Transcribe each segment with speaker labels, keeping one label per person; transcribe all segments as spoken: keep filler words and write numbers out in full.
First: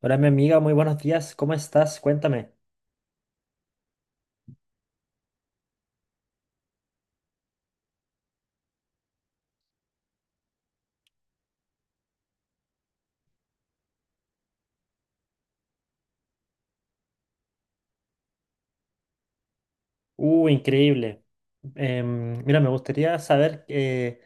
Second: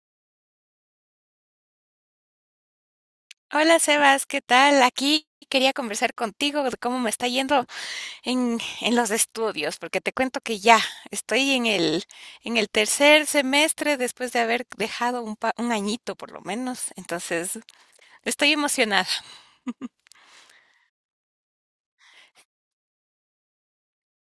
Speaker 1: Hola, mi amiga, muy buenos días. ¿Cómo estás? Cuéntame.
Speaker 2: Hola Sebas, ¿qué tal? Aquí quería conversar contigo de cómo me está yendo en, en los estudios, porque te cuento que ya estoy en el, en el tercer semestre después de haber dejado un, pa- un añito por lo menos, entonces estoy emocionada.
Speaker 1: Uh, increíble. Em, mira, me gustaría saber eh,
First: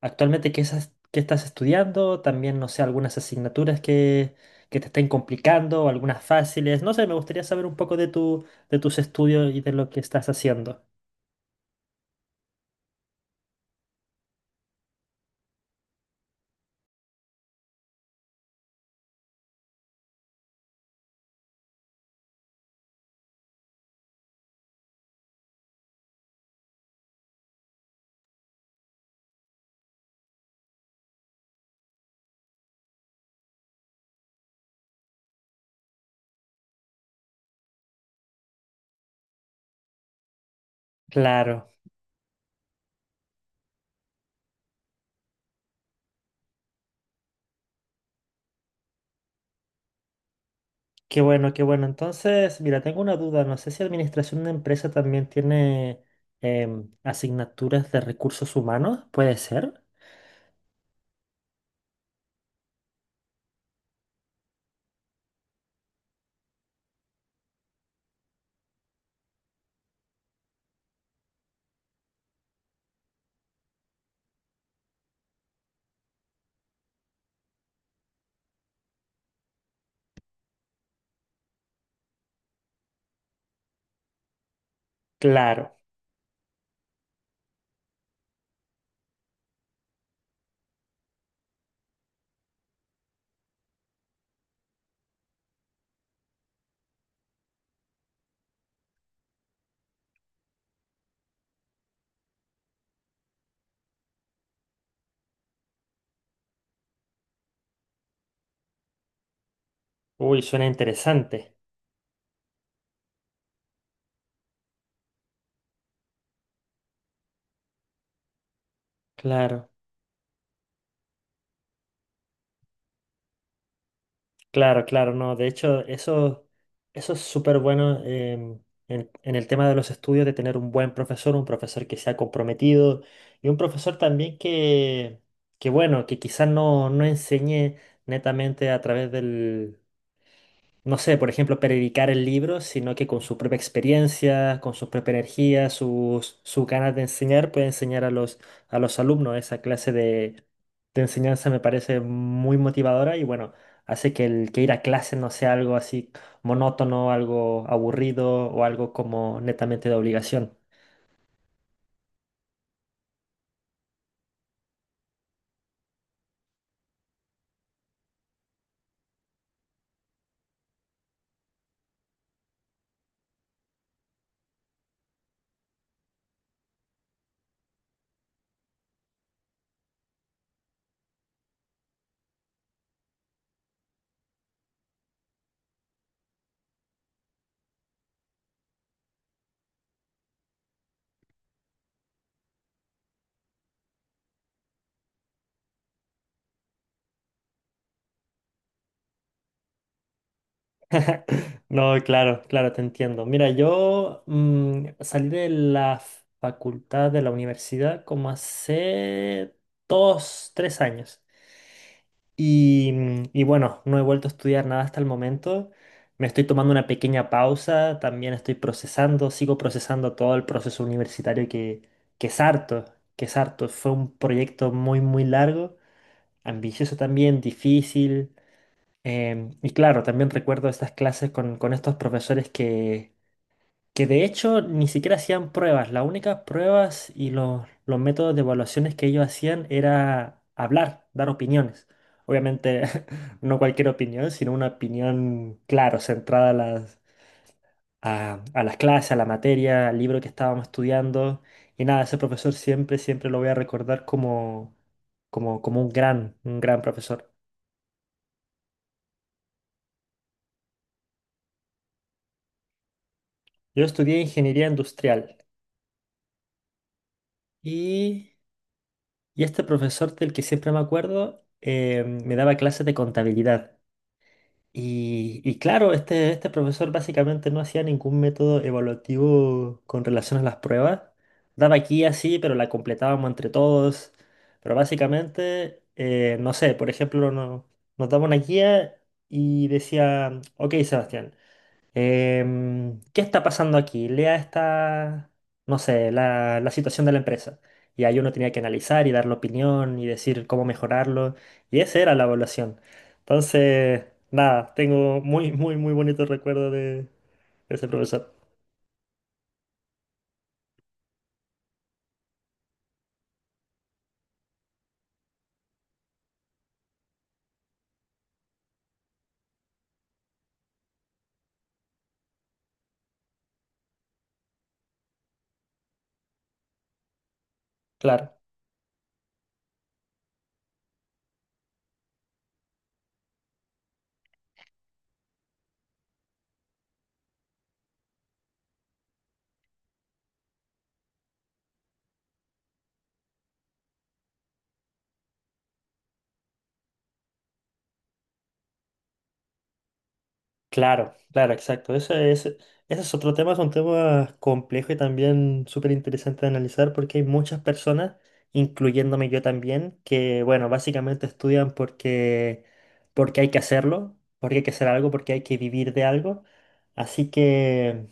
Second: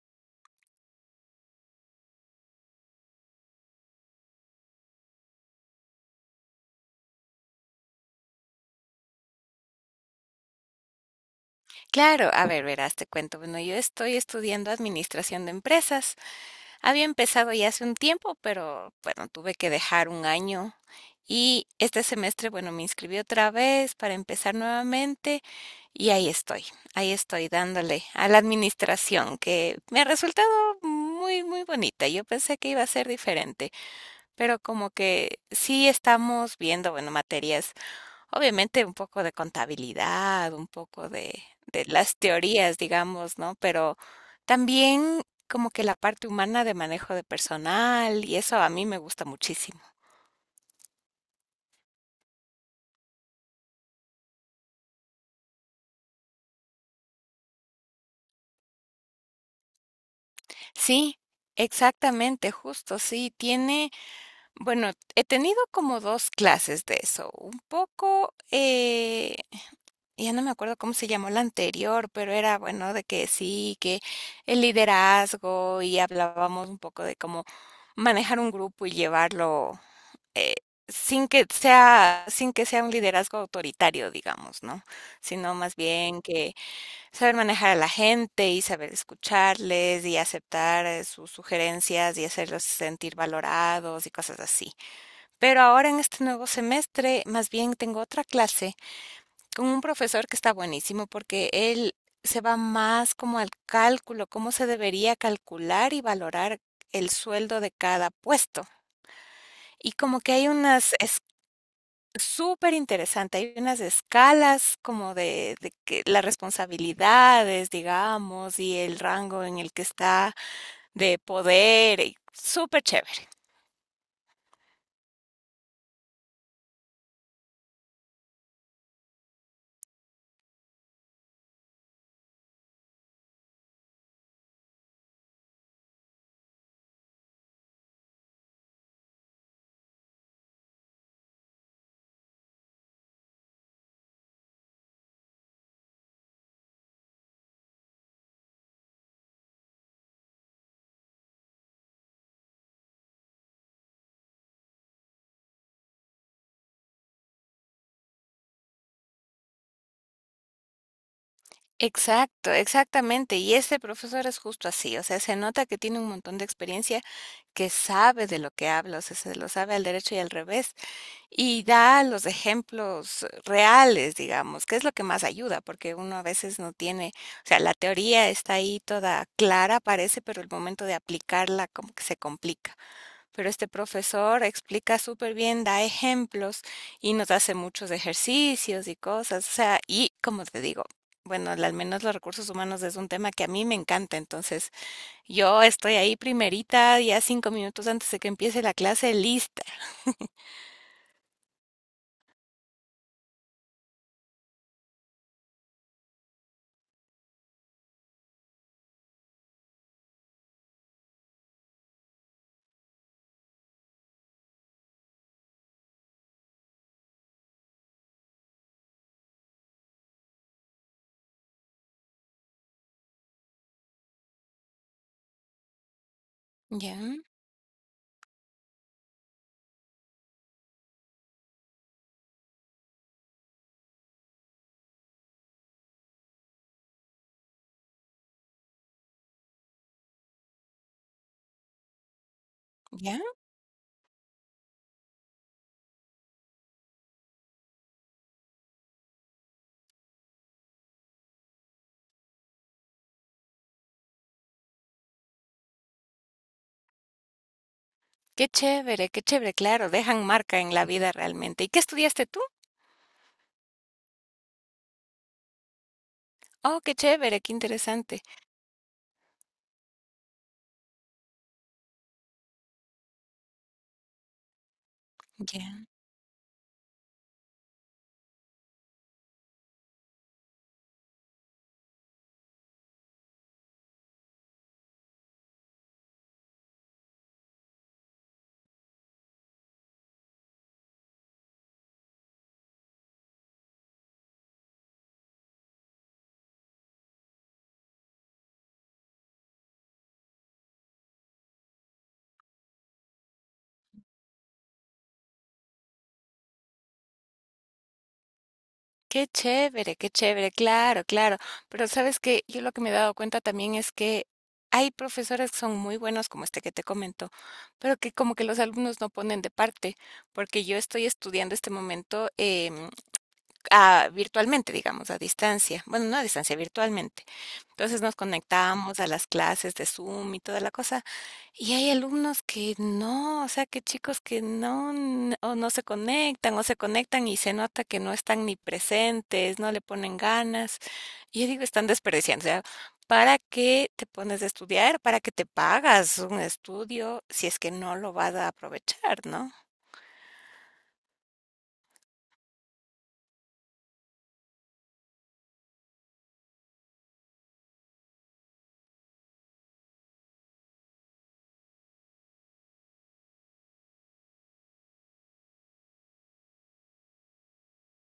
Speaker 1: actualmente qué, esas- qué estás estudiando. También, no sé, algunas asignaturas que, que te estén complicando, algunas fáciles. No sé, me gustaría saber un poco de tu, de tus estudios y de lo que estás haciendo.
Speaker 2: Claro, a ver, verás, te cuento. Bueno, yo estoy estudiando administración de empresas. Había empezado ya hace un tiempo, pero bueno, tuve que dejar un año. Y este semestre, bueno, me inscribí otra vez para empezar nuevamente. Y ahí estoy, ahí estoy dándole a la administración, que me ha resultado muy, muy bonita. Yo pensé que iba a ser diferente, pero como que sí estamos viendo, bueno, materias, obviamente un poco de contabilidad, un poco de,
Speaker 1: Claro,
Speaker 2: de las teorías, digamos, ¿no? Pero también como que la parte humana de manejo de personal, y eso a mí me gusta muchísimo.
Speaker 1: qué bueno, qué bueno. Entonces, mira, tengo una duda. No sé si administración de empresa también tiene em, asignaturas de recursos humanos, ¿puede ser?
Speaker 2: Sí, exactamente, justo, sí, tiene... Bueno, he tenido como dos clases de eso. Un poco, eh, ya no me acuerdo cómo se llamó la anterior, pero era, bueno, de que sí, que el liderazgo y hablábamos un poco de cómo manejar un grupo y llevarlo, eh, sin que sea sin que sea un liderazgo autoritario, digamos, ¿no? Sino más
Speaker 1: Claro.
Speaker 2: bien que saber manejar a la gente y saber escucharles y aceptar, eh, sus sugerencias y hacerlos sentir valorados y cosas así. Pero ahora en este nuevo semestre, más bien tengo otra clase con un profesor que está buenísimo porque él se va más como al cálculo, cómo se debería calcular y valorar el sueldo de cada puesto. Y como que
Speaker 1: Uy,
Speaker 2: hay
Speaker 1: suena
Speaker 2: unas, es
Speaker 1: interesante.
Speaker 2: súper interesante, hay unas escalas como de, de que las responsabilidades, digamos, y el rango en
Speaker 1: Claro,
Speaker 2: el que está de poder, y súper chévere.
Speaker 1: claro, claro, no. De hecho, eso, eso es súper bueno em, en, en el tema de los estudios, de tener un buen profesor, un profesor que sea comprometido y un profesor también que, que bueno, que quizás no, no enseñe netamente a través del, no sé, por ejemplo, predicar el libro, sino que con su propia experiencia, con su propia energía, sus, sus ganas de enseñar, puede enseñar a los, a los alumnos. Esa clase de, de enseñanza me parece muy motivadora y bueno, hace que el que ir a clase no sea algo así monótono, algo aburrido o algo como netamente de obligación.
Speaker 2: Exacto, exactamente. Y ese profesor es justo así, o sea, se nota que tiene un montón de experiencia, que sabe de lo que habla, o sea, se lo sabe al derecho y al revés, y da los ejemplos eh, reales, digamos, que es lo que más ayuda, porque uno a veces no tiene, o sea, la teoría está ahí toda clara, parece, pero el momento de aplicarla como que se complica. Pero este profesor explica súper bien, da ejemplos y nos hace muchos ejercicios y cosas. O sea, y como te digo, bueno, al menos los recursos humanos es un tema que a mí me encanta. Entonces, yo estoy ahí primerita, ya cinco minutos antes de que empiece la clase, lista.
Speaker 1: No, claro, claro, te entiendo. Mira, yo mm, salí de la facultad de la universidad como hace dos, tres años. Y, y bueno, no he vuelto a estudiar nada hasta el momento. Me estoy tomando una pequeña pausa, también estoy procesando, sigo procesando todo el proceso universitario que, que es harto, que es harto. Fue un proyecto muy, muy largo, ambicioso
Speaker 2: Ya,
Speaker 1: también, difícil. Em, y claro, también recuerdo estas clases con, con estos profesores que que de hecho ni siquiera hacían pruebas. Las únicas pruebas y los, los métodos de evaluaciones que ellos hacían era hablar, dar opiniones. Obviamente
Speaker 2: ya.
Speaker 1: no cualquier opinión, sino una opinión, claro, centrada a las, a, a las clases, a la materia, al libro que estábamos estudiando. Y nada, ese profesor siempre, siempre lo voy a recordar como, como, como un gran, un gran profesor.
Speaker 2: Qué chévere, qué chévere. Claro, dejan marca en la vida realmente. ¿Y qué estudiaste tú?
Speaker 1: Yo estudié ingeniería industrial
Speaker 2: Oh, qué chévere, qué interesante.
Speaker 1: y... Y este profesor del que siempre me acuerdo eh, me daba clases de contabilidad. Y, y claro, este, este profesor básicamente no hacía ningún método evaluativo con relación a las pruebas. Daba aquí así, pero la completábamos entre todos. Pero básicamente, eh, no sé, por ejemplo, no- nos daba una guía y decía, ok, Sebastián. Em, ¿qué está pasando aquí? Lea esta, no sé, la, la situación de la empresa. Y ahí uno tenía que analizar y dar la opinión y decir cómo mejorarlo. Y esa era la evaluación. Entonces, nada, tengo muy, muy, muy bonito recuerdo de de ese profesor.
Speaker 2: Qué chévere, qué chévere, claro, claro. Pero sabes que yo lo que me he dado cuenta también es que hay profesores que son muy buenos, como este que te comento, pero que como que los alumnos no ponen de parte, porque yo estoy estudiando este momento em, a- virtualmente, digamos, a distancia. Bueno, no a distancia, virtualmente. Entonces nos
Speaker 1: Claro.
Speaker 2: conectamos a las clases de Zoom y toda la cosa. Y hay alumnos que no, o sea, que chicos que no, n- o no se conectan, o se conectan y se nota que no están ni presentes, no le ponen ganas. Y yo digo, están desperdiciando. O sea, ¿para qué te pones a estudiar? ¿Para qué te pagas un estudio si es que no lo vas a aprovechar, ¿no?
Speaker 1: Claro, claro, exacto. Ese, ese, ese es otro tema, es un tema complejo y también súper interesante de analizar porque hay muchas personas, incluyéndome yo también, que, bueno, básicamente estudian porque, porque hay que hacerlo, porque hay que hacer algo, porque hay que vivir de algo. Así que,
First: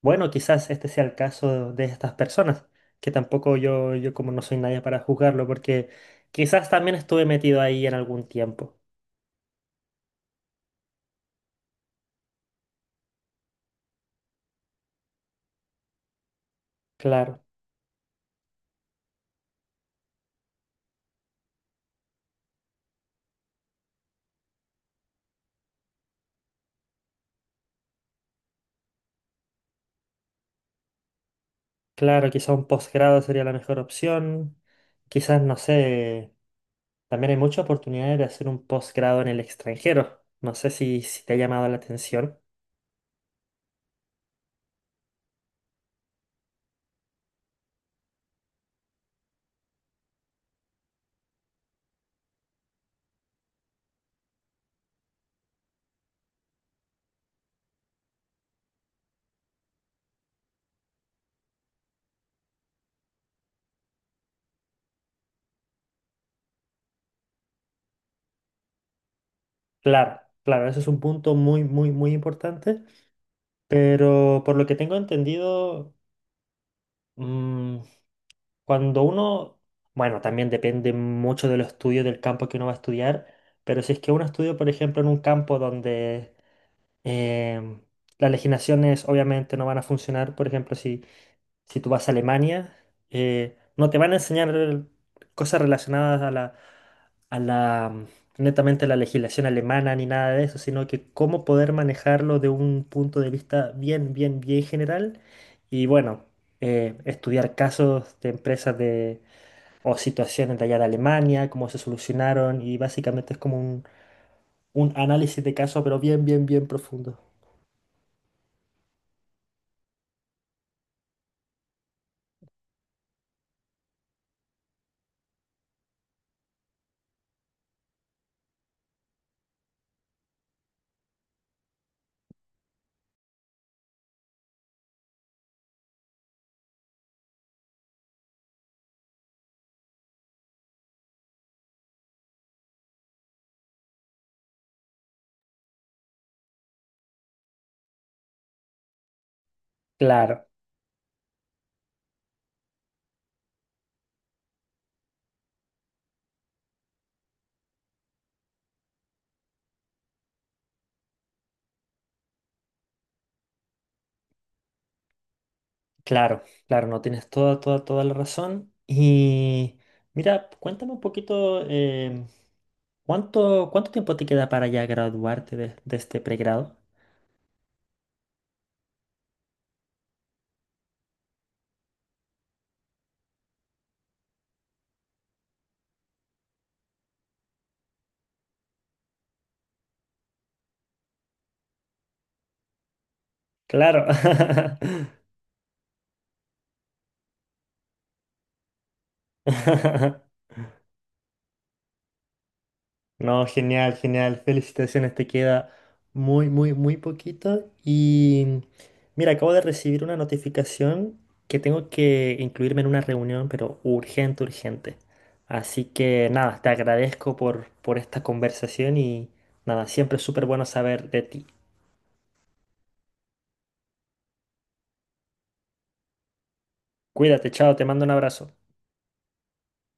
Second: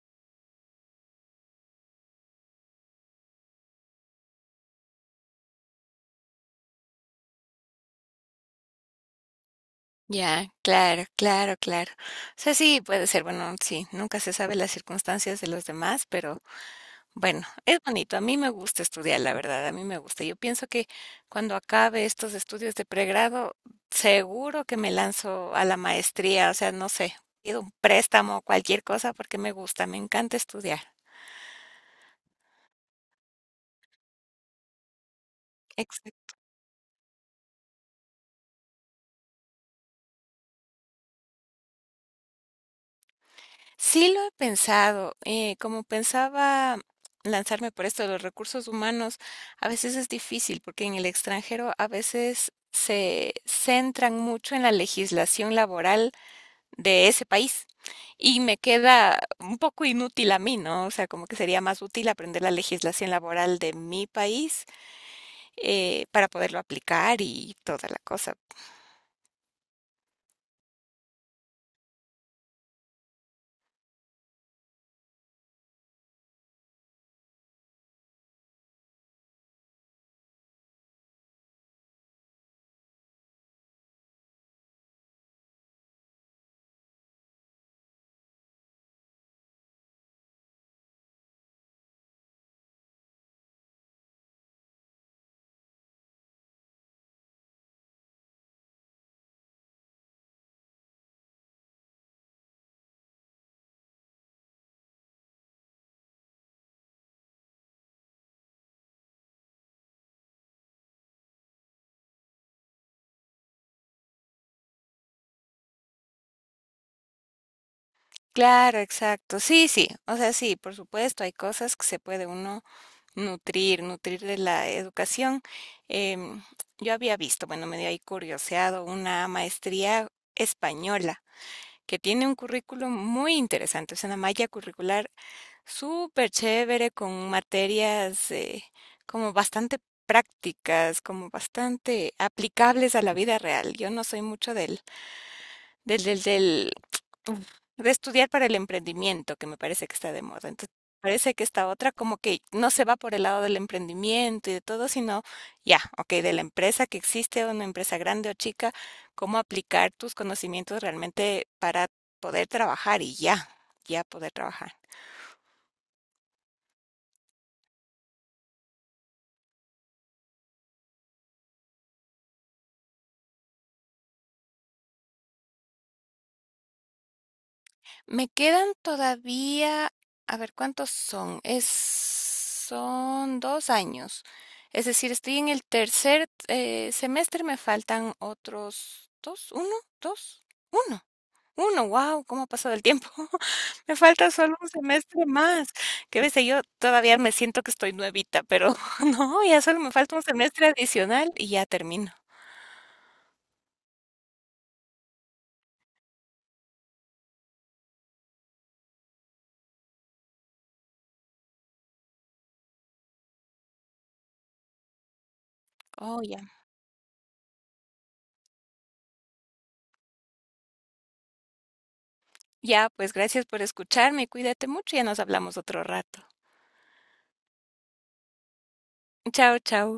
Speaker 1: bueno, quizás este sea el caso de estas personas, que tampoco yo, yo como no soy nadie para juzgarlo, porque quizás también estuve metido ahí en algún tiempo.
Speaker 2: Ya, claro, claro, claro. O sea, sí, puede ser, bueno, sí, nunca se sabe las circunstancias de los demás, pero bueno,
Speaker 1: Claro.
Speaker 2: es bonito. A mí me gusta estudiar, la verdad, a mí me gusta. Yo pienso que cuando acabe estos estudios de pregrado, seguro que me lanzo a la maestría, o sea, no sé, pido un préstamo o cualquier cosa porque me gusta, me encanta estudiar.
Speaker 1: Claro, quizá un posgrado sería la mejor opción. Quizás, no sé,
Speaker 2: Exacto.
Speaker 1: también hay muchas oportunidades de hacer un posgrado en el extranjero. No sé si, si te ha llamado la atención.
Speaker 2: Sí lo he pensado, eh, como pensaba lanzarme por esto de los recursos humanos, a veces es difícil porque en el extranjero a veces se centran mucho en la legislación laboral de ese país. Y me queda un poco inútil a mí, ¿no? O sea, como que sería más útil aprender la legislación laboral de mi país eh, para poderlo aplicar y toda la cosa.
Speaker 1: Claro, claro, eso es un punto muy, muy, muy importante. Pero por lo que tengo entendido, mm, cuando uno, bueno, también depende mucho de los estudios del campo que uno va a estudiar, pero si es que uno estudia, por ejemplo, en un campo donde em, las legislaciones obviamente no van a funcionar, por ejemplo, si si tú vas a Alemania, eh, no te van a enseñar cosas relacionadas a la, a la, mm, netamente a la legislación alemana ni nada de eso, sino que cómo poder manejarlo de un punto de vista bien, bien, bien general. Y bueno, eh, estudiar casos de empresas de, o situaciones de allá de Alemania, cómo se solucionaron, y básicamente es como un, un análisis de caso, pero bien, bien, bien profundo.
Speaker 2: Claro, exacto. Sí, sí. O sea, sí, por supuesto, hay cosas que se puede uno nutrir, nutrir de la educación. Em, yo había visto, bueno, me dio ahí curioseado una maestría española que tiene un currículum muy interesante, es una malla curricular súper chévere, con materias eh, como bastante prácticas, como bastante aplicables a la vida real. Yo no soy mucho del, del, del, del, uf, de estudiar para el emprendimiento, que me parece que está de
Speaker 1: Claro.
Speaker 2: moda. Entonces, parece que esta otra como que no se va por el lado del emprendimiento y de todo, sino ya, ok, de la empresa que existe, una empresa grande o chica, cómo aplicar tus conocimientos realmente para poder trabajar y ya, ya poder trabajar.
Speaker 1: Claro, claro, no tienes toda, toda, toda la razón. Y mira, cuéntame un poquito, em, ¿cuánto, cuánto tiempo te queda para ya graduarte de, de este pregrado?
Speaker 2: Me quedan todavía, a ver, ¿cuántos son? Es, son dos años. Es decir, estoy en el tercer eh, semestre, me faltan otros dos, uno, dos, uno, uno, wow, ¿cómo ha pasado el tiempo? Me
Speaker 1: Claro.
Speaker 2: falta solo un semestre más. Qué bestia, yo todavía me siento que estoy nuevita, pero no, ya solo me falta un semestre adicional y ya termino.
Speaker 1: No, genial, genial. Felicitaciones, te queda muy, muy, muy poquito. Y mira, acabo de recibir una notificación que tengo que incluirme en una reunión, pero urgente, urgente. Así
Speaker 2: Oh,
Speaker 1: que
Speaker 2: ya.
Speaker 1: nada, te agradezco por, por esta conversación y nada, siempre es súper bueno saber de ti.
Speaker 2: Ya, pues gracias por escucharme, cuídate mucho, ya nos hablamos otro rato.
Speaker 1: Cuídate, chao, te mando un abrazo.
Speaker 2: Chao, chao.